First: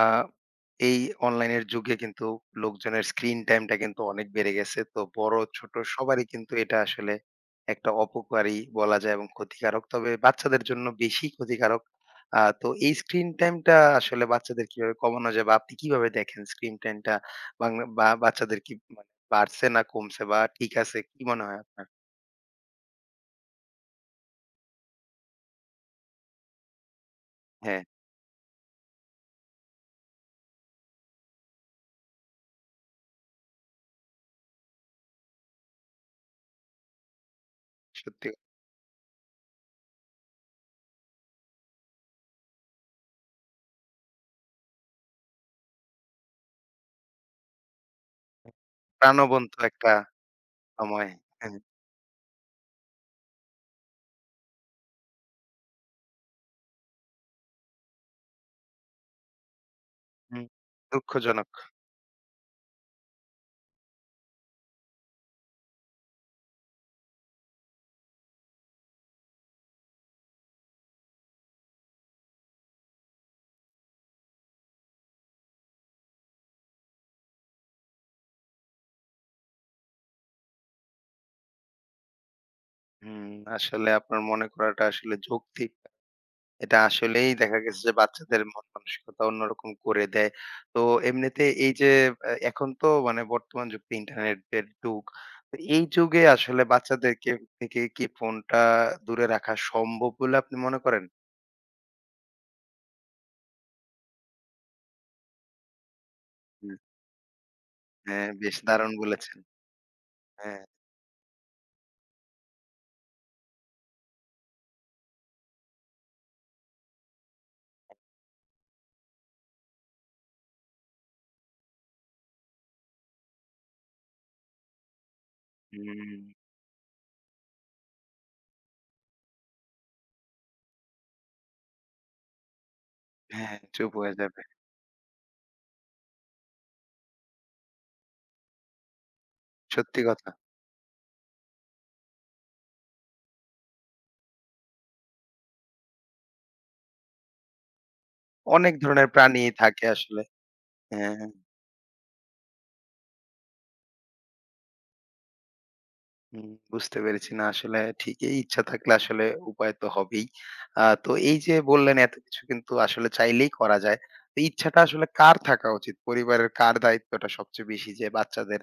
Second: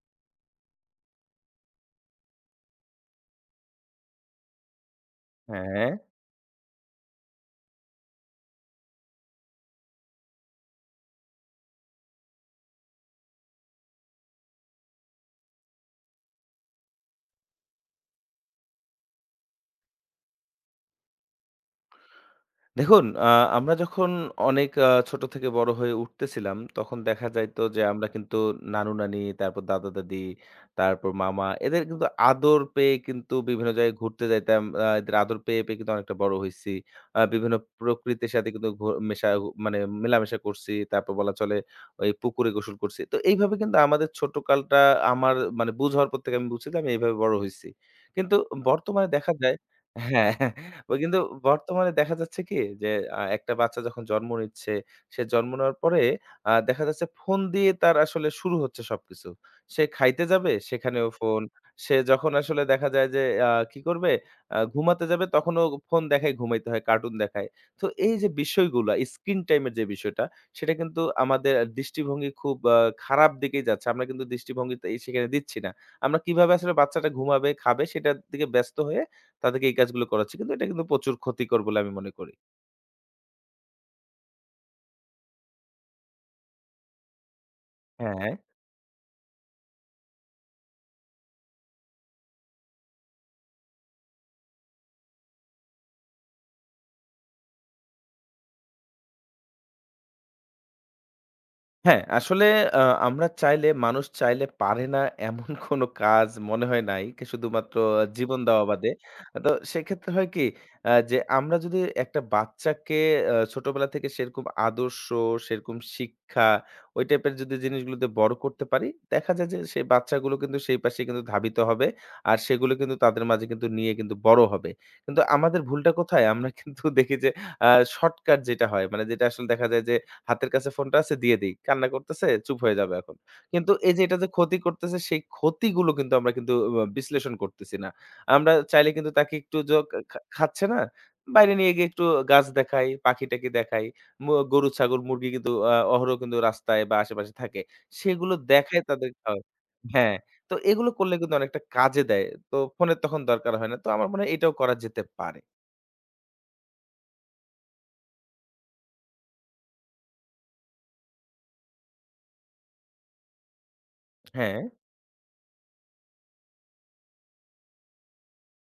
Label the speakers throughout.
Speaker 1: আ এই অনলাইনের যুগে কিন্তু লোকজনের স্ক্রিন টাইমটা কিন্তু অনেক বেড়ে গেছে। তো বড়-ছোট
Speaker 2: হ্যাঁ,
Speaker 1: সবারই কিন্তু এটা আসলে একটা অপকারী বলা যায় এবং ক্ষতিকারক। তবে বাচ্চাদের জন্য বেশি ক্ষতিকারক। তো এই স্ক্রিন টাইমটা আসলে বাচ্চাদের কিভাবে কমানো যায় বা আপনি কিভাবে দেখেন স্ক্রিন টাইমটা বাংলা বা বাচ্চাদের কি মানে বাড়ছে না কমছে বা ঠিক আছে কি মনে হয় আপনার?
Speaker 2: দেখুন, আমরা যখন অনেক ছোট থেকে বড় হয়ে উঠতেছিলাম, তখন দেখা যাইতো যে
Speaker 1: হ্যাঁ,
Speaker 2: আমরা কিন্তু নানু-নানি, তারপর দাদা-দাদি, তারপর মামা এদের কিন্তু আদর পেয়ে কিন্তু বিভিন্ন জায়গায় ঘুরতে যাইতাম। এদের আদর পেয়ে কিন্তু অনেকটা বড় হইছি। বিভিন্ন
Speaker 1: সত্যি
Speaker 2: প্রকৃতির সাথে কিন্তু মেশা মানে মেলামেশা করছি। তারপর বলা চলে ওই পুকুরে গোসল করছি। তো এইভাবে কিন্তু আমাদের ছোট কালটা আমার মানে বুঝ হওয়ার পর থেকে আমি বুঝছি যে আমি এইভাবে বড় হইছি। কিন্তু বর্তমানে দেখা
Speaker 1: প্রাণবন্ত
Speaker 2: যায়,
Speaker 1: একটা
Speaker 2: হ্যাঁ। ও
Speaker 1: সময়।
Speaker 2: কিন্তু
Speaker 1: হ্যাঁ,
Speaker 2: বর্তমানে দেখা যাচ্ছে কি যে একটা বাচ্চা যখন জন্ম নিচ্ছে, সে জন্ম নেওয়ার পরে দেখা যাচ্ছে ফোন দিয়ে তার আসলে শুরু হচ্ছে সবকিছু। সে খাইতে
Speaker 1: হুম,
Speaker 2: যাবে সেখানেও ফোন।
Speaker 1: দুঃখজনক।
Speaker 2: সে যখন আসলে দেখা যায় যে আ কি করবে আ ঘুমাতে যাবে তখনও ফোন দেখায় ঘুমাইতে হয়, কার্টুন দেখায়। তো এই যে বিষয়গুলা স্ক্রিন টাইম এর যে বিষয়টা সেটা কিন্তু আমাদের দৃষ্টিভঙ্গি খুব খারাপ দিকেই যাচ্ছে। আমরা কিন্তু দৃষ্টিভঙ্গিতে সেখানে দিচ্ছি না। আমরা কিভাবে আসলে বাচ্চাটা ঘুমাবে, খাবে সেটার দিকে ব্যস্ত হয়ে তাদেরকে এই কাজগুলো করাচ্ছি। কিন্তু এটা কিন্তু প্রচুর ক্ষতিকর বলে আমি মনে করি।
Speaker 1: হুম, আসলে আপনার মনে করাটা আসলে যৌক্তিক। এটা আসলেই দেখা গেছে যে
Speaker 2: হ্যাঁ,
Speaker 1: বাচ্চাদের মন মানসিকতা অন্যরকম করে দেয়। তো এমনিতে এই যে এখন তো মানে বর্তমান যুগটা ইন্টারনেটের যুগ। তো এই যুগে আসলে বাচ্চাদেরকে থেকে কি ফোনটা দূরে রাখা সম্ভব বলে আপনি মনে করেন?
Speaker 2: হ্যাঁ, আসলে আ আমরা চাইলে মানুষ চাইলে পারে না এমন কোনো কাজ মনে
Speaker 1: হুম,
Speaker 2: হয় নাই। কি শুধুমাত্র
Speaker 1: হ্যাঁ,
Speaker 2: জীবন
Speaker 1: বেশ
Speaker 2: দেওয়া বাদে।
Speaker 1: দারুণ বলেছেন।
Speaker 2: তো সেক্ষেত্রে হয় কি
Speaker 1: হ্যাঁ,
Speaker 2: যে আমরা যদি একটা বাচ্চাকে ছোটবেলা থেকে সেরকম আদর্শ, সেরকম শিক্ষা, ওই টাইপের যদি জিনিসগুলোতে বড় করতে পারি, দেখা যায় যে সেই বাচ্চাগুলো কিন্তু সেই পাশে কিন্তু ধাবিত হবে। আর সেগুলো কিন্তু তাদের মাঝে কিন্তু নিয়ে কিন্তু বড় হবে। কিন্তু আমাদের ভুলটা
Speaker 1: হুম,
Speaker 2: কোথায়? আমরা কিন্তু দেখি যে আ শর্টকাট যেটা হয় মানে যেটা আসলে দেখা যায় যে হাতের কাছে ফোনটা আছে দিয়ে দেই। কান্না করতেছে, চুপ হয়ে যাবে এখন।
Speaker 1: হ্যাঁ,
Speaker 2: কিন্তু
Speaker 1: চুপ
Speaker 2: এই যে
Speaker 1: হয়ে
Speaker 2: এটা যে
Speaker 1: যাবে।
Speaker 2: ক্ষতি করতেছে সেই ক্ষতিগুলো কিন্তু আমরা কিন্তু বিশ্লেষণ করতেছি না। আমরা চাইলে কিন্তু তাকে একটু
Speaker 1: সত্যি কথা।
Speaker 2: খাচ্ছে না? বাইরে নিয়ে গিয়ে একটু গাছ দেখাই, পাখি-টাখি দেখাই। ম গরু, ছাগল, মুরগি কিন্তু অহরহ কিন্তু রাস্তায় বা আশেপাশে থাকে। সেগুলো
Speaker 1: অনেক
Speaker 2: দেখায়
Speaker 1: ধরনের
Speaker 2: তাদের খাওয়ায়।
Speaker 1: প্রাণী থাকে
Speaker 2: হ্যাঁ,
Speaker 1: আসলে।
Speaker 2: তো এগুলো করলে
Speaker 1: হ্যাঁ।
Speaker 2: কিন্তু অনেকটা কাজে দেয়। তো ফোনের তখন দরকার হয় না। তো আমার মনে হয় এটাও করা যেতে পারে।
Speaker 1: হুম, বুঝতে পেরেছি। না আসলে ঠিকই ইচ্ছা থাকলে আসলে উপায় তো হবেই। তো এই যে বললেন এত কিছু কিন্তু আসলে চাইলেই করা যায়। তো
Speaker 2: হ্যাঁ,
Speaker 1: ইচ্ছাটা আসলে কার থাকা উচিত? পরিবারের কার দায়িত্বটা সবচেয়ে বেশি যে বাচ্চাদের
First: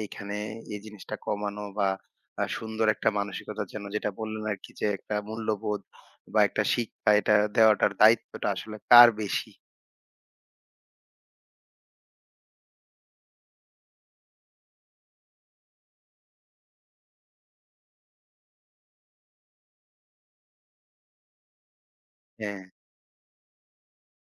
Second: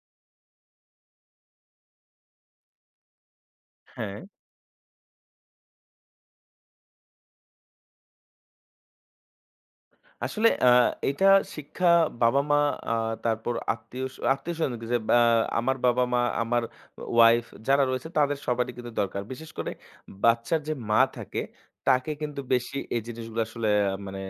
Speaker 1: এইখানে এই জিনিসটা কমানো বা সুন্দর একটা মানসিকতার জন্য যেটা
Speaker 2: হ্যাঁ।
Speaker 1: বললেন আরকি যে একটা মূল্যবোধ বা একটা শিক্ষা এটা দেওয়াটার দায়িত্বটা আসলে কার বেশি?
Speaker 2: আসলে এটা শিক্ষা বাবা-মা, আ তারপর আত্মীয়স্বজন যে বা আমার বাবা-মা, আমার ওয়াইফ যারা রয়েছে তাদের সবারই কিন্তু দরকার। বিশেষ করে বাচ্চার যে মা থাকে তাকে কিন্তু
Speaker 1: হ্যাঁ,
Speaker 2: বেশি এই জিনিসগুলো আসলে মানে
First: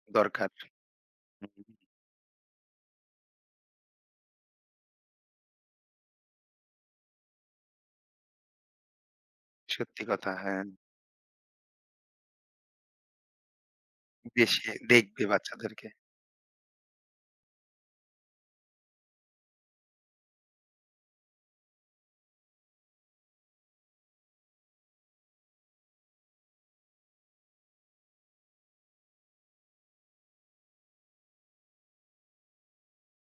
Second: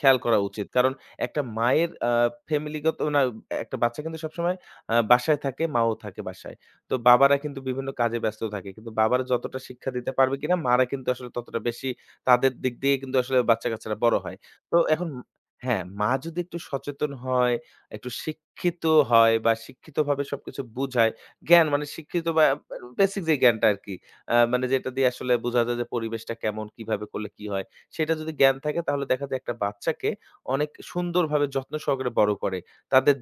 Speaker 2: খেয়াল করা
Speaker 1: দরকার।
Speaker 2: উচিত। কারণ একটা
Speaker 1: হুম,
Speaker 2: মায়ের ফ্যামিলিগত না, একটা বাচ্চা কিন্তু সবসময় বাসায় থাকে, মাও থাকে বাসায়। তো বাবারা কিন্তু বিভিন্ন কাজে ব্যস্ত থাকে। কিন্তু বাবারা যতটা শিক্ষা
Speaker 1: সত্যি
Speaker 2: দিতে
Speaker 1: কথা।
Speaker 2: পারবে কিনা
Speaker 1: হ্যাঁ,
Speaker 2: মারা কিন্তু আসলে ততটা বেশি তাদের দিক দিয়ে কিন্তু আসলে বাচ্চা-কাচ্চারা বড় হয়।
Speaker 1: বেশি
Speaker 2: তো এখন,
Speaker 1: দেখবে
Speaker 2: হ্যাঁ,
Speaker 1: বাচ্চাদেরকে।
Speaker 2: মা যদি একটু সচেতন হয়, একটু শিক্ষিত হয় বা শিক্ষিতভাবে সবকিছু বুঝায়, জ্ঞান মানে শিক্ষিত বা বেসিক যে জ্ঞানটা আরকি। মানে যেটা দিয়ে আসলে বোঝা যায় যে পরিবেশটা কেমন, কিভাবে করলে কি হয়? সেটা যদি জ্ঞান থাকে তাহলে দেখা যায় একটা বাচ্চাকে অনেক সুন্দরভাবে যত্ন সহকারে বড় করে। তাদের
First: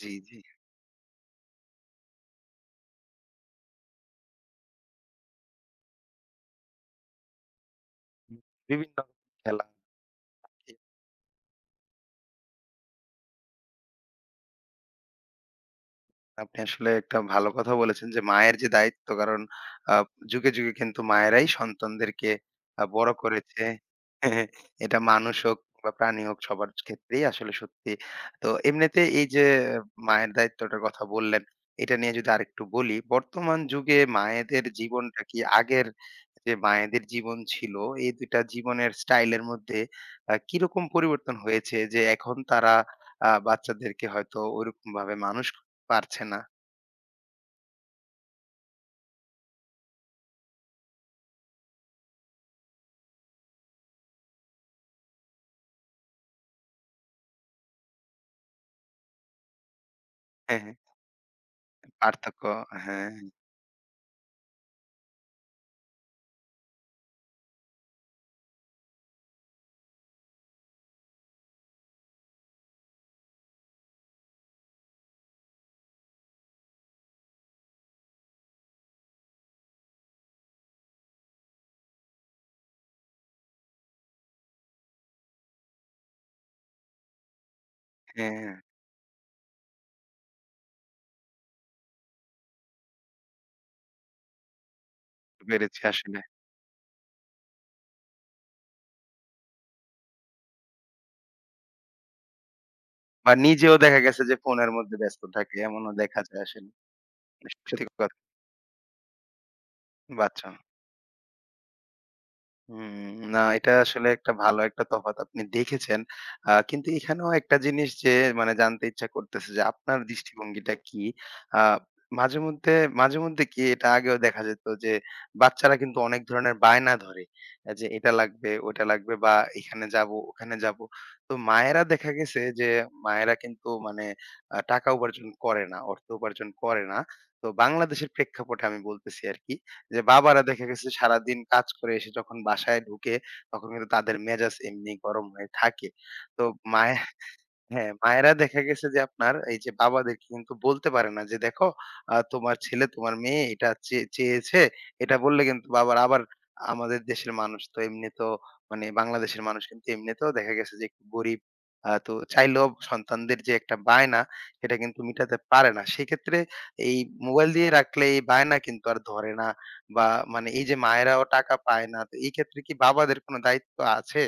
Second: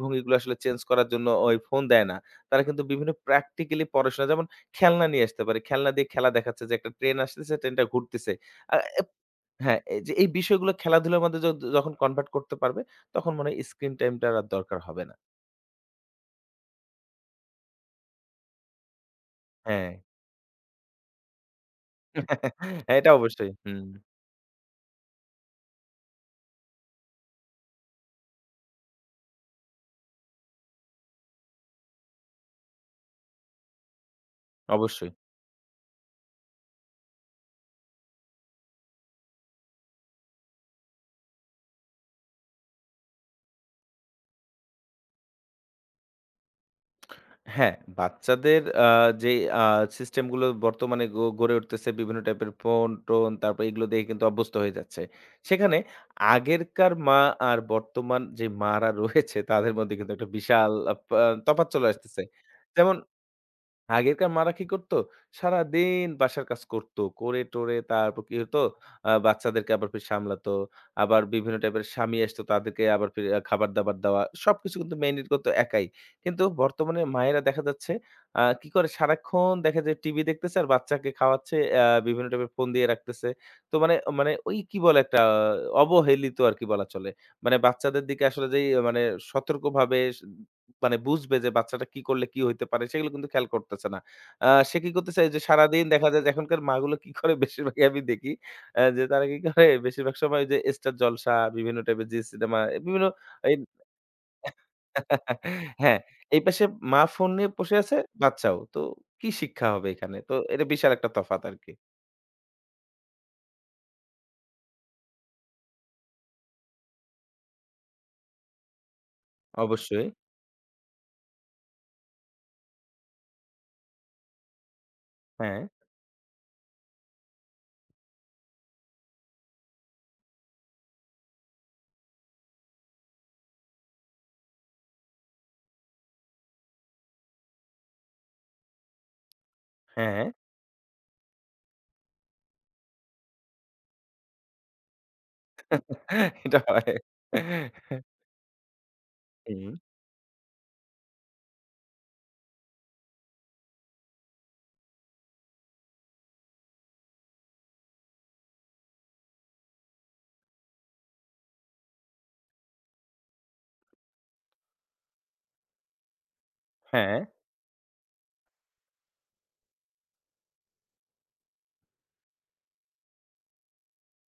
Speaker 1: জি, জি।
Speaker 2: আসলে চেঞ্জ করার জন্য ওই ফোন দেয় না। তারা কিন্তু বিভিন্ন প্র্যাকটিক্যালি পড়াশোনা যেমন খেলনা নিয়ে আসতে পারে। খেলনা দিয়ে খেলা দেখাচ্ছে যে একটা ট্রেন আসতেছে, ট্রেনটা ঘুরতেছে।
Speaker 1: হুম,
Speaker 2: আ
Speaker 1: বিভিন্ন খেলা
Speaker 2: হ্যাঁ, এই যে এই বিষয়গুলো খেলাধুলার মধ্যে যখন কনভার্ট করতে পারবে, তখন মনে হয় স্ক্রিন টাইমটার আর দরকার হবে না।
Speaker 1: আপনি আসলে একটা ভালো কথা বলেছেন যে মায়ের যে দায়িত্ব কারণ
Speaker 2: হ্যাঁ,
Speaker 1: আ যুগে, যুগে কিন্তু মায়েরাই সন্তানদেরকে
Speaker 2: হ্যাঁ, এটা
Speaker 1: বড়
Speaker 2: অবশ্যই।
Speaker 1: করেছে।
Speaker 2: হুম,
Speaker 1: এটা মানুষ হোক বা প্রাণী হোক সবার ক্ষেত্রেই আসলে সত্যি। তো এমনিতে এই যে আহ, মায়ের দায়িত্বটার কথা বললেন, এটা নিয়ে যদি আরেকটু বলি, বর্তমান যুগে মায়েদের
Speaker 2: অবশ্যই।
Speaker 1: জীবনটা কি আগের যে মায়েদের জীবন ছিল, এই ২ টা জীবনের স্টাইলের মধ্যে কিরকম পরিবর্তন হয়েছে যে এখন তারা বাচ্চাদেরকে হয়তো ওরকমভাবে মানুষ পারছে না।
Speaker 2: হ্যাঁ, বাচ্চাদের আ যে আ সিস্টেমগুলো বর্তমানে গড়ে উঠতেছে বিভিন্ন টাইপের ফোন-টোন, তারপর এগুলো দেখে কিন্তু অভ্যস্ত হয়ে যাচ্ছে। সেখানে আগেরকার মা আর বর্তমান যে মারা রয়েছে তাদের মধ্যে কিন্তু একটা
Speaker 1: হ্যাঁ,
Speaker 2: বিশাল
Speaker 1: হ্যাঁ।
Speaker 2: আ পা তফাৎ চলে আসতেছে।
Speaker 1: পার্থক্য
Speaker 2: যেমন
Speaker 1: হ্যাঁ,
Speaker 2: আগেরকার মারা কি করতো? সারাদিন বাসার কাজ করতো। করে-টরে তারপর কি হতো? বাচ্চাদেরকে আবার ফির সামলাতো। আবার বিভিন্ন টাইপের স্বামী আসতো, তাদেরকে আবার ফির খাবার-দাবার দেওয়া। সবকিছু কিন্তু মেইনটেইন করতো একাই। কিন্তু বর্তমানে মায়েরা দেখা যাচ্ছে কি করে? সারাক্ষণ দেখা যায় টিভি দেখতেছে আর বাচ্চাকে খাওয়াচ্ছে, বিভিন্ন টাইপের ফোন দিয়ে রাখতেছে। তো মানে মানে ওই কি বলে একটা অবহেলিত আরকি বলা চলে। মানে বাচ্চাদের দিকে আসলে
Speaker 1: হ্যাঁ
Speaker 2: যেই মানে সতর্কভাবে মানে বুঝবে যে বাচ্চাটা কি করলে কি হইতে পারে সেগুলো কিন্তু খেয়াল করতেছে না। আ সে কি করতেছে এই যে
Speaker 1: বেড়েছে
Speaker 2: সারাদিন দেখা
Speaker 1: আসলে।
Speaker 2: যায় যে এখনকার মাগুলো কি করে বেশিরভাগই আমি দেখি যে তারা কি করে বেশিরভাগ সময় ওই যে স্টার জলসা, বিভিন্ন টাইপের জি সিনেমা, বিভিন্ন
Speaker 1: বা
Speaker 2: এই,
Speaker 1: নিজেও দেখা গেছে যে ফোনের মধ্যে ব্যস্ত থাকে এমনও
Speaker 2: হ্যাঁ,
Speaker 1: দেখা
Speaker 2: এই
Speaker 1: যায়
Speaker 2: পাশে
Speaker 1: আসলে।
Speaker 2: মা ফোন নিয়ে বসে
Speaker 1: সত্যি
Speaker 2: আছে,
Speaker 1: কথা
Speaker 2: বাচ্চাও। তো কি শিক্ষা হবে এখানে? তো
Speaker 1: বাচ্চা।
Speaker 2: এটা বিশাল একটা তফাৎ আরকি।
Speaker 1: হুম, না এটা আসলে একটা ভালো একটা তফাৎ আপনি দেখেছেন। কিন্তু এখানেও একটা জিনিস যে মানে জানতে ইচ্ছা করতেছে যে আপনার
Speaker 2: অবশ্যই।
Speaker 1: দৃষ্টিভঙ্গিটা কি? আ মাঝেমধ্যে, মাঝেমধ্যে কি এটা আগেও দেখা যেত যে
Speaker 2: হ্যাঁ,
Speaker 1: বাচ্চারা কিন্তু অনেক ধরনের বায়না ধরে। যে এটা লাগবে, ওটা লাগবে বা এখানে যাবো, ওখানে যাবো। তো মায়েরা দেখা গেছে যে মায়েরা কিন্তু মানে টাকা উপার্জন করে না, অর্থ উপার্জন করে না। তো বাংলাদেশের প্রেক্ষাপটে আমি বলতেছি আরকি। যে
Speaker 2: হ্যাঁ,
Speaker 1: বাবারা দেখা গেছে সারাদিন কাজ করে এসে যখন বাসায় ঢুকে, তখন কিন্তু তাদের মেজাজ এমনি গরম হয়ে থাকে। তো
Speaker 2: এটা হয়।
Speaker 1: মায়ের হ্যাঁ, মায়েরা দেখা গেছে যে আপনার এই যে
Speaker 2: হুম,
Speaker 1: বাবাদেরকে কিন্তু বলতে পারে না যে, "দেখো তোমার ছেলে, তোমার মেয়ে এটা চেয়েছে।" এটা বললে কিন্তু বাবার আবার আমাদের দেশের মানুষ তো এমনিতেও মানে বাংলাদেশের মানুষ কিন্তু এমনিতেও দেখা গেছে যে একটু গরিব। তো চাইলেও সন্তানদের যে একটা বায়না সেটা কিন্তু মিটাতে পারে না। সেক্ষেত্রে এই
Speaker 2: হ্যাঁ।
Speaker 1: মোবাইল দিয়ে রাখলে এই বায়না কিন্তু আর ধরে না বা মানে এই যে মায়েরাও টাকা পায় না। তো এই ক্ষেত্রে কি বাবাদের কোনো দায়িত্ব আছে?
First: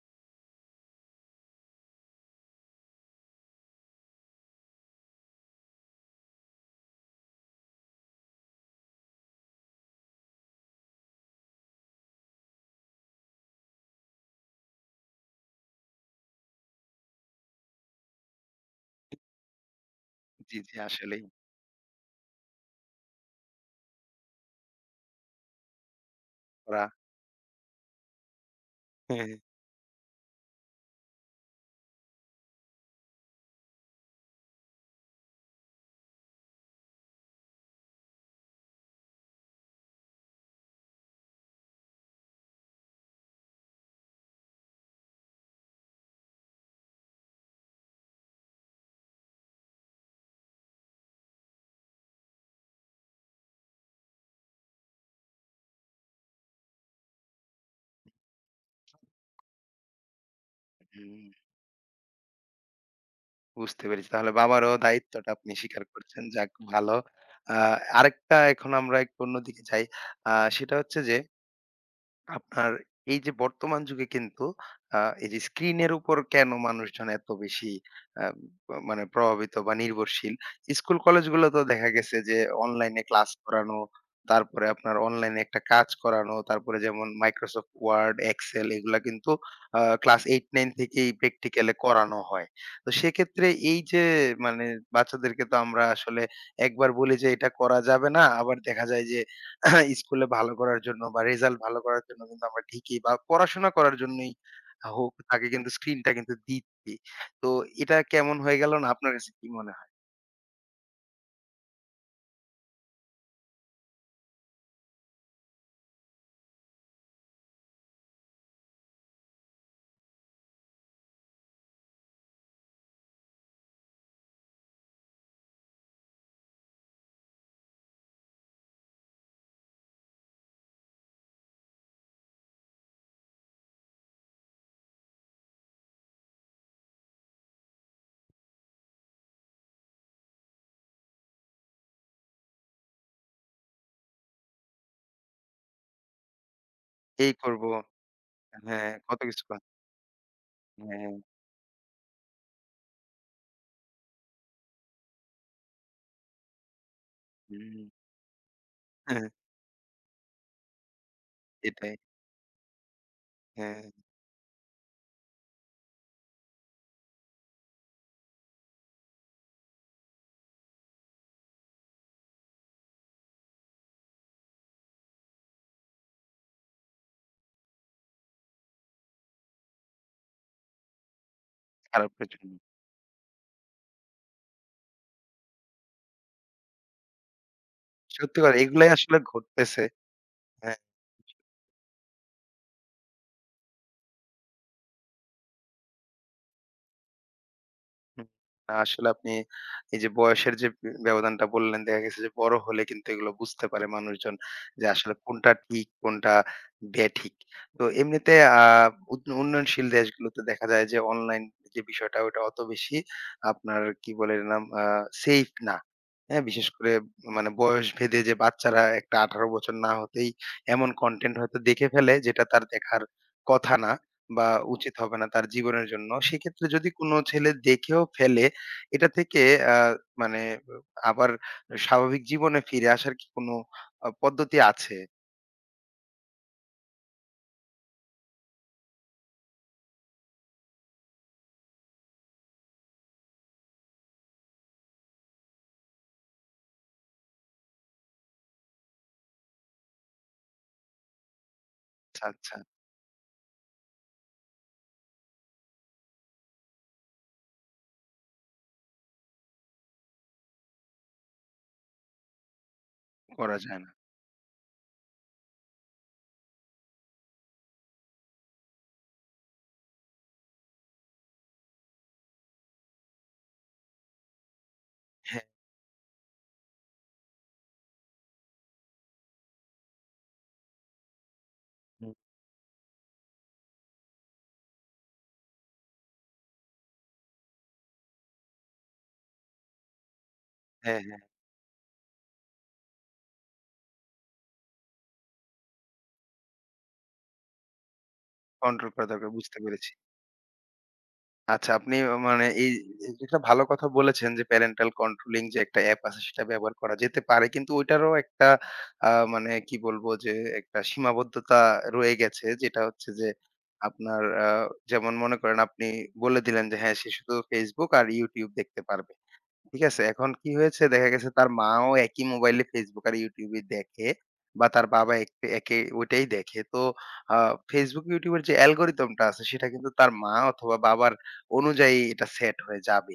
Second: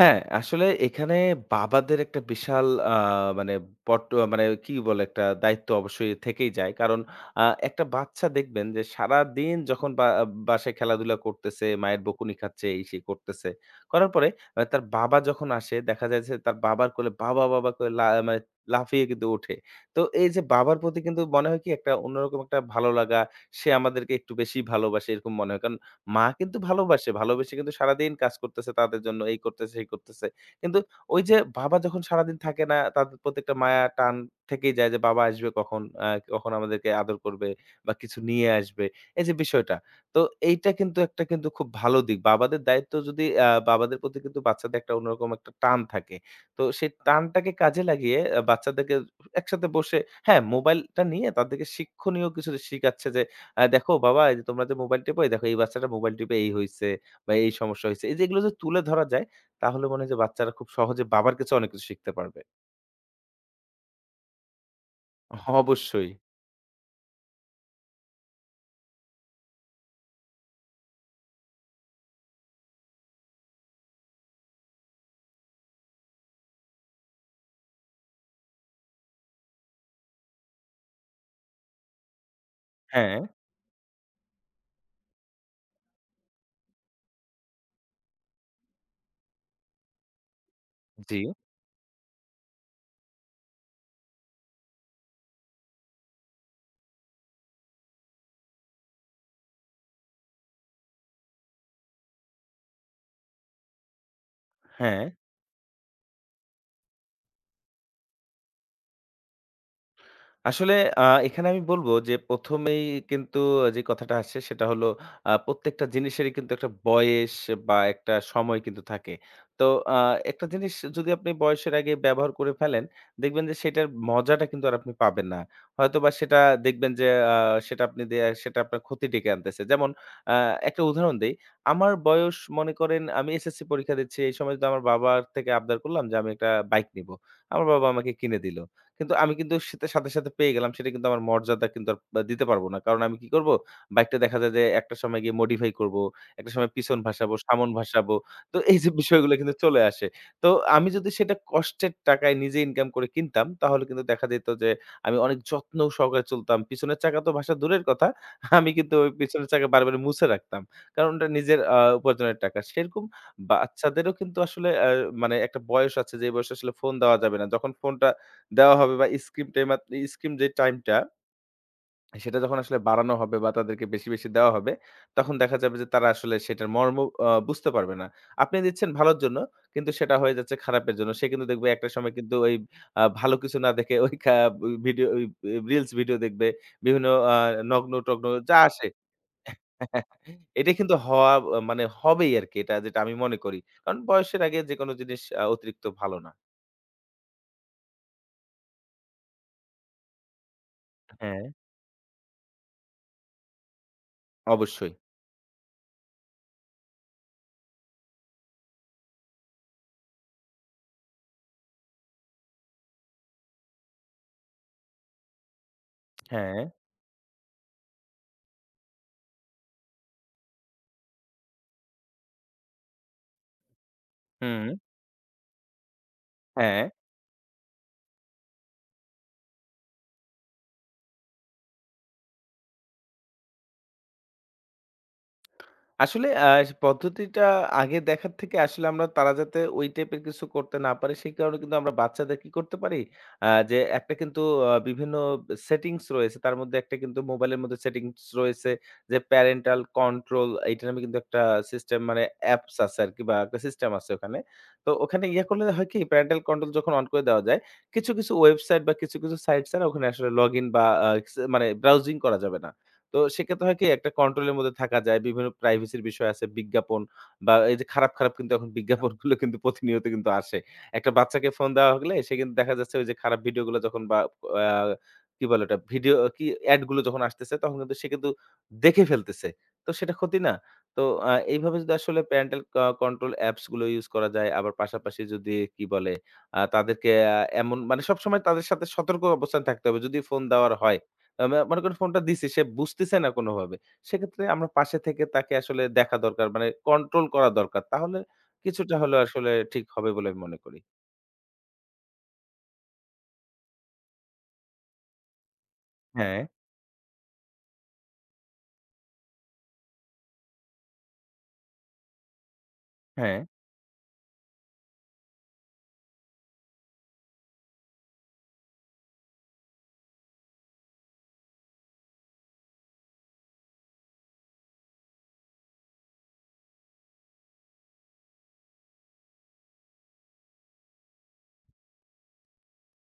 Speaker 2: হ্যাঁ, আসলে এখানে বাবাদের একটা বিশাল আ মানে পট মানে কি বলে? একটা দায়িত্ব অবশ্যই থেকেই যায়। কারণ আ একটা বাচ্চা দেখবেন যে সারাদিন যখন বা বাসায় খেলাধুলা করতেছে, মায়ের বকুনি খাচ্ছে, এই-সেই করতেছে। করার পরে তার বাবা যখন আসে দেখা যায় যে তার বাবার কোলে বাবা, বাবা করে মানে লাফিয়ে কিন্তু ওঠে। তো এই যে
Speaker 1: জি,
Speaker 2: বাবার
Speaker 1: জি
Speaker 2: প্রতি কিন্তু
Speaker 1: আসলেই
Speaker 2: মনে হয় কি একটা অন্যরকম একটা ভালো লাগা, সে আমাদেরকে একটু বেশি ভালোবাসে এরকম মনে হয়। কারণ মা কিন্তু
Speaker 1: ওরা
Speaker 2: ভালোবাসে, ভালোবেসে কিন্তু সারাদিন কাজ করতেছে তাদের জন্য, এই করতেছে, সেই করতেছে। কিন্তু ওই যে বাবা যখন সারাদিন থাকে না, তাদের প্রতি একটা মায়া টান থেকেই যায় যে বাবা আসবে কখন, কখন আমাদেরকে আদর করবে বা কিছু নিয়ে আসবে। এই যে বিষয়টা। তো এইটা কিন্তু একটা কিন্তু খুব ভালো দিক। বাবাদের দায়িত্ব যদি বাবাদের প্রতি কিন্তু বাচ্চাদের একটা অন্যরকম একটা টান থাকে। তো সেই টানটাকে কাজে লাগিয়ে বাচ্চাদেরকে একসাথে বসে হ্যাঁ, মোবাইলটা নিয়ে তাদেরকে শিক্ষণীয় কিছু শিখাচ্ছে যে দেখো বাবা, এই যে তোমরা যে মোবাইল টেপো, এই দেখো এই বাচ্চাটা মোবাইল টিপে এই হইছে বা এই সমস্যা হইছে। এই যে এগুলো যদি তুলে ধরা যায় তাহলে মনে হয় যে বাচ্চারা খুব সহজে
Speaker 1: হুম।
Speaker 2: বাবার কাছে অনেক কিছু শিখতে পারবে।
Speaker 1: বুঝতে পেরেছি। তাহলে বাবারও দায়িত্বটা আপনি স্বীকার
Speaker 2: অবশ্যই।
Speaker 1: করছেন। যাক ভালো। আ আরেকটা এখন আমরা একটু অন্যদিকে যাই। আ সেটা হচ্ছে যে আপনার এই যে বর্তমান যুগে কিন্তু এই যে স্ক্রিনের উপর কেন মানুষজন এত বেশি আ মানে প্রভাবিত বা নির্ভরশীল? স্কুল কলেজগুলো তো দেখা গেছে যে অনলাইনে
Speaker 2: হ্যাঁ,
Speaker 1: ক্লাস করানো, তারপরে আপনার অনলাইনে একটা কাজ করানো, তারপরে যেমন Microsoft Word, Excel এগুলা কিন্তু ক্লাস 8, 9 থেকেই
Speaker 2: জি,
Speaker 1: প্র্যাকটিক্যালে করানো হয়। তো সেক্ষেত্রে এই যে মানে বাচ্চাদেরকে তো আমরা আসলে একবার বলি যে এটা করা যাবে না, আবার দেখা যায় যে হ্যাঁ, স্কুলে ভালো করার জন্য বা রেজাল্ট ভালো করার জন্য কিন্তু আমরা ঠিকই বা পড়াশোনা করার জন্যই
Speaker 2: হ্যাঁ।
Speaker 1: হোক তাকে কিন্তু স্ক্রিনটা কিন্তু দিচ্ছি। তো এটা কেমন হয়ে গেল না আপনার কাছে কি মনে হয়?
Speaker 2: আসলে আ এখানে আমি বলব যে ১ম এই কিন্তু যে কথাটা আসে সেটা হলো প্রত্যেকটা জিনিসেরই কিন্তু একটা বয়েস বা একটা সময় কিন্তু থাকে। তো আ একটা জিনিস যদি আপনি বয়সের আগে ব্যবহার করে ফেলেন, দেখবেন যে সেটার মজাটা কিন্তু আর আপনি পাবেন না। হয়তোবা সেটা দেখবেন যে আ সেটা আপনি দে সেটা আপনার ক্ষতি ডেকে আনতেছে। যেমন আ একটা উদাহরণ দেই। আমার বয়স মনে করেন আমি এসএসসি পরীক্ষা দিচ্ছি। এই সময় যদি আমার বাবার থেকে আবদার করলাম যে আমি একটা বাইক নিবো। আমার বাবা আমাকে কিনে দিল। কিন্তু আমি কিন্তু সেটার সাথে পেয়ে গেলাম। সেটা কিন্তু আমার মর্যাদা কিন্তু আর বা দিতে পারব না। কারণ আমি কি করব? বাইকটা দেখা যায় যে একটা সময় গিয়ে modify করব, একটা সময় পিছন
Speaker 1: এই
Speaker 2: ভাসাবো,
Speaker 1: করব
Speaker 2: সামন ভাসাবো। তো এই
Speaker 1: হ্যাঁ,
Speaker 2: যে
Speaker 1: কত
Speaker 2: বিষয়গুলো
Speaker 1: কিছু
Speaker 2: কিন্তু
Speaker 1: কর
Speaker 2: চলে আসে। তো আমি
Speaker 1: হ্যাঁ,
Speaker 2: যদি সেটা কষ্টের টাকায় নিজে ইনকাম করে কিনতাম, তাহলে কিন্তু দেখা যেত যে আমি অনেক যত্ন সহকারে চলতাম। পিছনের চাকা তো ভাসা
Speaker 1: হুম,
Speaker 2: দূরের কথা। আমি কিন্তু ওই
Speaker 1: হ্যাঁ,
Speaker 2: পিছনের চাকা বারবার মুছে রাখতাম। কারণ ওটা নিজের
Speaker 1: এটাই।
Speaker 2: উপার্জনের টাকা। সেরকম
Speaker 1: হ্যাঁ,
Speaker 2: বাচ্চাদেরও কিন্তু আসলে মানে একটা বয়স আছে যে বয়সে আসলে ফোন দেওয়া যাবে না। যখন ফোনটা দেওয়া হবে বা স্ক্রিন টাইম আপনি স্ক্রিন যে টাইমটা সেটা যখন আসলে বাড়ানো হবে বা তাদেরকে বেশি, বেশি দেওয়া হবে, তখন দেখা যাবে যে তারা আসলে সেটার মর্ম বুঝতে পারবে না। আপনি দিচ্ছেন ভালোর জন্য, কিন্তু সেটা হয়ে যাচ্ছে খারাপের জন্য। সে কিন্তু দেখবে একটা সময়
Speaker 1: খারাপের
Speaker 2: কিন্তু ওই
Speaker 1: জন্য।
Speaker 2: ভালো কিছু না দেখে ওই খা ওই ভিডিও ওই রিলস ভিডিও দেখবে। বিভিন্ন আ নগ্ন-টগ্ন
Speaker 1: সত্যি কথা
Speaker 2: যা আসে,
Speaker 1: এগুলাই আসলে ঘটতেছে।
Speaker 2: এটা
Speaker 1: হ্যাঁ।
Speaker 2: কিন্তু হওয়া আ মানে হবেই আরকি এটা যেটা আমি মনে করি। কারণ বয়সের আগে যেকোনো জিনিস অতিরিক্ত ভালো না।
Speaker 1: হুম, না আসলে আপনি এই যে বয়সের যে ব
Speaker 2: হ্যাঁ।
Speaker 1: ব্যবধানটা বললেন, দেখা গেছে যে বড় হলে কিন্তু এগুলো বুঝতে পারে মানুষজন যে
Speaker 2: অবশ্যই।
Speaker 1: আসলে কোনটা ঠিক, কোনটা বেঠিক। তো এমনিতে আ উদ উন্নয়নশীল দেশগুলোতে দেখা যায় যে অনলাইন যে বিষয়টা ওটা অত বেশি আপনার কি বলে এর নাম? সেইফ না। হ্যাঁ?
Speaker 2: হ্যাঁ।
Speaker 1: বিশেষ করে মানে বয়স ভেদে যে বাচ্চারা একটা ১৮ বছর না হতেই এমন কনটেন্ট হয়তো দেখে ফেলে যেটা তার দেখার কথা না। বা
Speaker 2: হুম।
Speaker 1: উচিত হবে না তার জীবনের জন্য। সেক্ষেত্রে
Speaker 2: হ্যাঁ।
Speaker 1: যদি কোনো ছেলে দেখেও ফেলে, এটা থেকে আ মানে আবার স্বাভাবিক জীবনে ফিরে আসার কি কোনো পদ্ধতি আছে?
Speaker 2: আসলে পদ্ধতিটা আগে দেখার থেকে আসলে আমরা তারা যাতে ওই টাইপের কিছু করতে না পারে, সেই কারণে কিন্তু আমরা বাচ্চাদের কি করতে পারি? আ যে একটা কিন্তু আ বিভিন্ন সেটিংস রয়েছে। তার মধ্যে একটা কিন্তু মোবাইলের মধ্যে সেটিংস রয়েছে যে প্যারেন্টাল কন্ট্রোল এইটা নামে কিন্তু একটা সিস্টেম মানে
Speaker 1: আচ্ছা, আচ্ছা
Speaker 2: অ্যাপস আছে আরকি বা একটা সিস্টেম আছে ওখানে। তো ওখানে ইয়ে করলে হয় কি প্যারেন্টাল কন্ট্রোল যখন অন করে দেওয়া যায়, কিছু ওয়েবসাইট বা কিছু সাইটস আছে না ওখানে আসলে লগইন বা মানে ব্রাউজিং করা যাবে না। তো
Speaker 1: করা
Speaker 2: সেক্ষেত্রে হয়
Speaker 1: যায়
Speaker 2: কি
Speaker 1: না।
Speaker 2: একটা কন্ট্রোলের মধ্যে থাকা যায়। বিভিন্ন প্রাইভেসির বিষয় আছে, বিজ্ঞাপন বা এই যে খারাপ কিন্তু এখন বিজ্ঞাপনগুলো কিন্তু প্রতিনিয়ত কিন্তু আসে। একটা বাচ্চাকে ফোন দেওয়া হলে সে কিন্তু দেখা যাচ্ছে ওই যে খারাপ ভিডিওগুলো যখন বা আ
Speaker 1: হ্যাঁ,
Speaker 2: কি বলে ওটা? ভিডিও কি এড গুলো যখন আসতেছে তখন কিন্তু সে কিন্তু দেখে ফেলতেছে। তো সেটা ক্ষতি না? তো এইভাবে যদি আসলে প্যারেন্টাল ক কন্ট্রোল অ্যাপস গুলো ইউজ করা যায়। আবার পাশাপাশি যদি কি বলে? আ তাদেরকে আ এমন মানে সবসময় তাদের সাথে সতর্ক অবস্থানে থাকতে হবে। যদি ফোন দেওয়ার হয়।
Speaker 1: হ্যাঁ, হ্যাঁ,
Speaker 2: মা মনে করেন ফোনটা দিছি, সে বুঝতেছে না কোনোভাবে। সেক্ষেত্রে আমরা পাশে থেকে তাকে আসলে দেখা দরকার। মানে কন্ট্রোল করা দরকার। তাহলে
Speaker 1: কন্ট্রোল
Speaker 2: কিছুটা
Speaker 1: করা
Speaker 2: হলেও
Speaker 1: দরকার
Speaker 2: আসলে
Speaker 1: বুঝতে
Speaker 2: ঠিক
Speaker 1: পেরেছি।
Speaker 2: হবে বলে আমি মনে করি।
Speaker 1: আচ্ছা, আপনি মানে এই এই যেটা ভালো কথা বলেছেন যে প্যারেন্টাল কন্ট্রোলিং যে একটা অ্যাপ আছে
Speaker 2: হ্যাঁ,
Speaker 1: সেটা ব্যবহার করা যেতে পারে। কিন্তু ওইটারও একটা আ মানে কি বলবো যে একটা সীমাবদ্ধতা রয়ে গেছে। যেটা হচ্ছে যে
Speaker 2: হ্যাঁ,
Speaker 1: আপনার যেমন মনে করেন আপনি বলে দিলেন যে হ্যাঁ, সে শুধু Facebook আর YouTube দেখতে পারবে। ঠিক আছে? এখন কি হয়েছে দেখা গেছে তার মাও একই মোবাইলে Facebook আর YouTube এ দেখে বা তার বাবা একে ওইটাই দেখে। তো আ Facebook, YouTube এর যে অ্যালগরিথম টা আছে সেটা কিন্তু তার মা অথবা বাবার অনুযায়ী এটা সেট হয়ে যাবে।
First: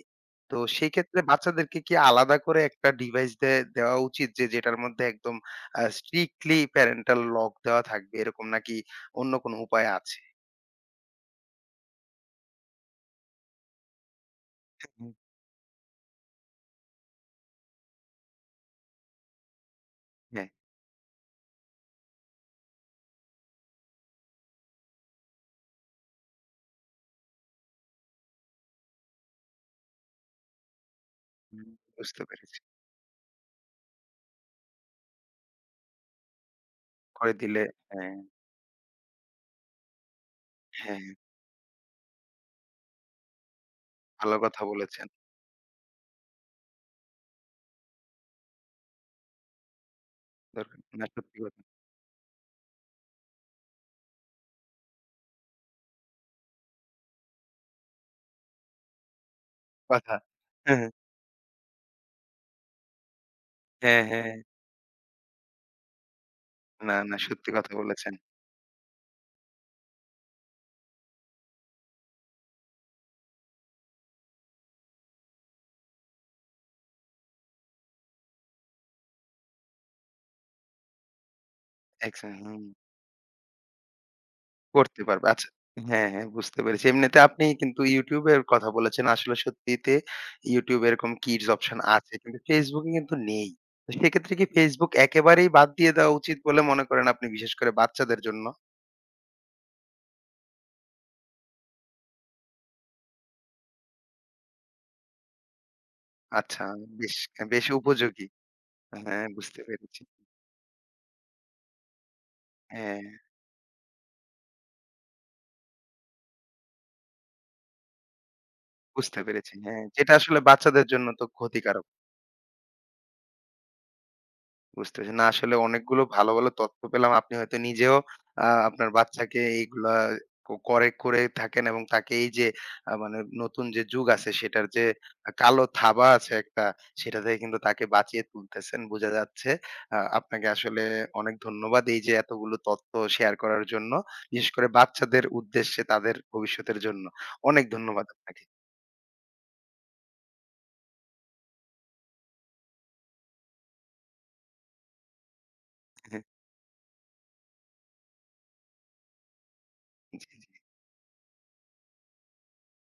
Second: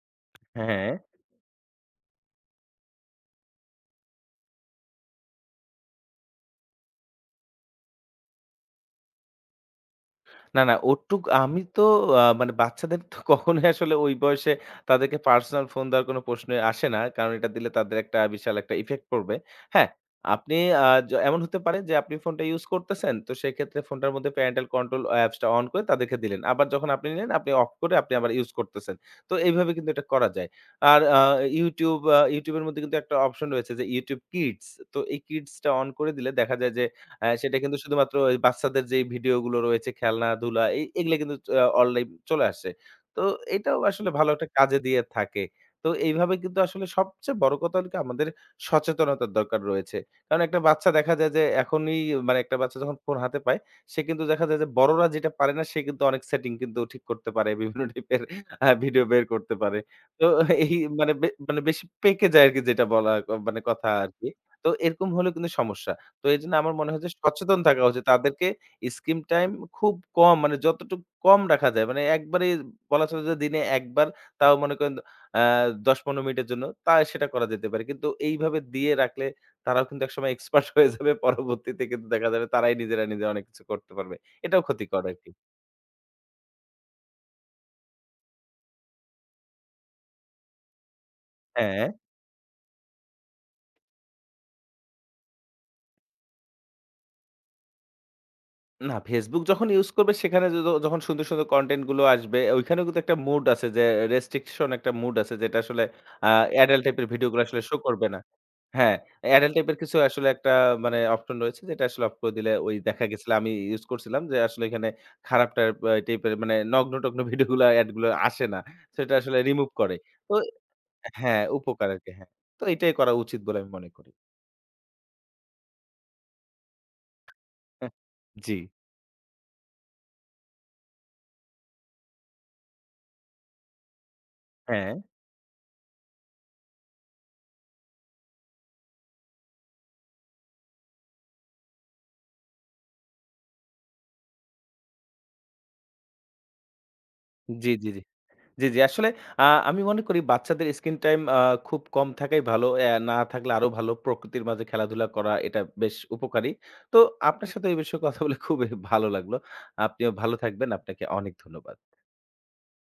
Speaker 1: তো সেই
Speaker 2: হ্যাঁ।
Speaker 1: ক্ষেত্রে বাচ্চাদেরকে কি আলাদা করে একটা ডিভাইস দেওয়া উচিত যে যেটার মধ্যে একদম স্ট্রিক্টলি প্যারেন্টাল লক দেওয়া থাকবে এরকম নাকি অন্য কোনো উপায় আছে?
Speaker 2: না, না ওটুক আমি তো মানে বাচ্চাদের তো কখনোই আসলে ওই বয়সে
Speaker 1: হুম,
Speaker 2: তাদেরকে পার্সোনাল ফোন দেওয়ার কোনো প্রশ্নই আসে না। কারণ এটা দিলে তাদের একটা বিশাল একটা ইফেক্ট পড়বে। হ্যাঁ,
Speaker 1: হ্যাঁ।
Speaker 2: আপনি আ য এমন হতে পারে যে আপনি ফোনটা ইউজ করতেছেন। তো সেক্ষেত্রে ফোনটার মধ্যে প্যারেন্টাল কন্ট্রোল অ্যাপসটা অন করে তাদেরকে দিলেন। আবার যখন আপনি নিলেন আপনি অফ করে আপনি আবার ইউজ করতেছেন। তো এইভাবে কিন্তু এটা করা যায়। আর আ
Speaker 1: হুম,
Speaker 2: YouTube আ
Speaker 1: বুঝতে
Speaker 2: YouTube
Speaker 1: পেরেছি।
Speaker 2: এর মধ্যে কিন্তু একটা অপশন রয়েছে যে YouTube Kids। তো এই Kids টা অন করে দিলে দেখা যায় যে
Speaker 1: করে
Speaker 2: হ্যাঁ, সেটা
Speaker 1: দিলে
Speaker 2: কিন্তু
Speaker 1: হ্যাঁ,
Speaker 2: শুধুমাত্র ওই বাচ্চাদের যেই ভিডিওগুলো রয়েছে, খেলনাধুলা এই
Speaker 1: হ্যাঁ,
Speaker 2: এগুলা কিন্তু অনলাইন চলে আসে। তো এটাও আসলে ভালো
Speaker 1: ভালো
Speaker 2: একটা
Speaker 1: কথা
Speaker 2: কাজে দিয়ে
Speaker 1: বলেছেন।
Speaker 2: থাকে। তো এইভাবে কিন্তু আসলে সবচেয়ে বড় কথা হলো কি আমাদের সচেতনতার দরকার রয়েছে। কারণ একটা
Speaker 1: দরকার
Speaker 2: বাচ্চা
Speaker 1: নেই। না
Speaker 2: দেখা যায়
Speaker 1: সত্যি
Speaker 2: যে
Speaker 1: কথা
Speaker 2: এখনই মানে একটা বাচ্চা যখন ফোন হাতে পায়, সে কিন্তু দেখা যায় যে বড়রা যেটা পারে না সে কিন্তু অনেক সেটিং কিন্তু ঠিক করতে পারে। বিভিন্ন টাইপের ভিডিও বের করতে পারে।
Speaker 1: কথা।
Speaker 2: তো এই
Speaker 1: হ্যাঁ,
Speaker 2: মানে বেশি পেকে যায় আরকি যেটা বলা মানে কথা
Speaker 1: হ্যাঁ,
Speaker 2: আরকি।
Speaker 1: হ্যাঁ।
Speaker 2: তো এরকম হলেও কিন্তু সমস্যা। তো এইজন্য আমার মনে
Speaker 1: না,
Speaker 2: হয় যে
Speaker 1: না সত্যি
Speaker 2: সচেতন
Speaker 1: কথা
Speaker 2: থাকা উচিত।
Speaker 1: বলেছেন।
Speaker 2: তাদেরকে স্ক্রিন টাইম খুব কম মানে যতটুকু কম রাখা যায়। মানে একবারেই বলা চলে যে দিনে একবার তাও মনে করেন আ ১০-১৫ মিনিটের জন্য তা সেটা করা যেতে পারে। কিন্তু এইভাবে দিয়ে রাখলে তারাও কিন্তু একসময় এক্সপার্ট হয়ে যাবে। পরবর্তীতে কিন্তু দেখা
Speaker 1: একজন
Speaker 2: যাবে
Speaker 1: হুম,
Speaker 2: তারাই নিজেরা নিজে অনেক কিছু করতে পারবে। এটাও
Speaker 1: করতে
Speaker 2: ক্ষতিকর
Speaker 1: পারবে।
Speaker 2: আরকি।
Speaker 1: আচ্ছা হ্যাঁ, হ্যাঁ বুঝতে পেরেছি। এমনিতে আপনি কিন্তু YouTube এর কথা বলেছেন। আসলে সত্যিতে YouTube এরকম কিডস অপশন
Speaker 2: হ্যাঁ।
Speaker 1: আছে। কিন্তু Facebook এ কিন্তু নেই। তো সেক্ষেত্রে কি Facebook একেবারেই বাদ দিয়ে দেওয়া উচিত বলে মনে করেন আপনি বিশেষ করে বাচ্চাদের জন্য?
Speaker 2: না, Facebook যখন ইউজ করবে সেখানে যখন সুন্দর কনটেন্ট গুলো আসবে, ওইখানেও কিন্তু একটা মুড আছে যে রেস্ট্রিকশন একটা মুড আছে যেটা আসলে আ
Speaker 1: আচ্ছা
Speaker 2: অ্যাডাল্ট টাইপের
Speaker 1: বেশ,
Speaker 2: ভিডিও গুলো আসলে
Speaker 1: বেশ
Speaker 2: শো করবে না।
Speaker 1: উপযোগী।
Speaker 2: হ্যাঁ,
Speaker 1: হ্যাঁ,
Speaker 2: অ্যাডাল্ট
Speaker 1: বুঝতে
Speaker 2: টাইপের কিছু
Speaker 1: পেরেছি।
Speaker 2: আসলে একটা মানে অপশন রয়েছে যেটা আসলে অফ করে দিলে ওই
Speaker 1: হ্যাঁ,
Speaker 2: দেখা গেছিল আমি ইউজ করছিলাম যে আসলে এখানে খারাপ টাইপ টাইপের মানে নগ্ন-টগ্ন ভিডিও গুলো এড গুলো আসে না। সেটা
Speaker 1: বুঝতে
Speaker 2: আসলে
Speaker 1: পেরেছি।
Speaker 2: রিমুভ
Speaker 1: হ্যাঁ,
Speaker 2: করে।
Speaker 1: যেটা
Speaker 2: তো
Speaker 1: আসলে বাচ্চাদের জন্য তো
Speaker 2: হ্যাঁ,
Speaker 1: ক্ষতিকারক।
Speaker 2: উপকার আরকি হ্যাঁ। তো এটাই করা উচিত বলে আমি মনে করি।
Speaker 1: বুঝতে পেরেছি। না আসলে অনেকগুলো ভালো, ভালো তথ্য পেলাম। আপনি হয়তো
Speaker 2: হ্যাঁ।
Speaker 1: নিজেও
Speaker 2: জি।
Speaker 1: আপনার বাচ্চাকে এইগুলা করে, করে থাকেন এবং তাকে এই যে মানে নতুন যে যুগ আছে সেটার যে
Speaker 2: হ্যাঁ।
Speaker 1: কালো থাবা আছে একটা, সেটা থেকে কিন্তু তাকে বাঁচিয়ে তুলতেছেন বোঝা যাচ্ছে। আপনাকে আসলে অনেক ধন্যবাদ এই যে এতগুলো তথ্য শেয়ার করার জন্য। বিশেষ করে বাচ্চাদের উদ্দেশ্যে তাদের ভবিষ্যতের জন্য। অনেক
Speaker 2: জি, জি, জি।
Speaker 1: ধন্যবাদ আপনাকে।
Speaker 2: জি, জি। আসলে আ আমি মনে করি বাচ্চাদের স্ক্রিন টাইম খুব কম থাকাই ভালো। না থাকলে আরো ভালো। প্রকৃতির মাঝে খেলাধুলা করা এটা বেশ উপকারী। তো আপনার সাথে এই বিষয়ে কথা বলে খুবই ভালো লাগলো। আপনিও ভালো থাকবেন। আপনাকে অনেক ধন্যবাদ।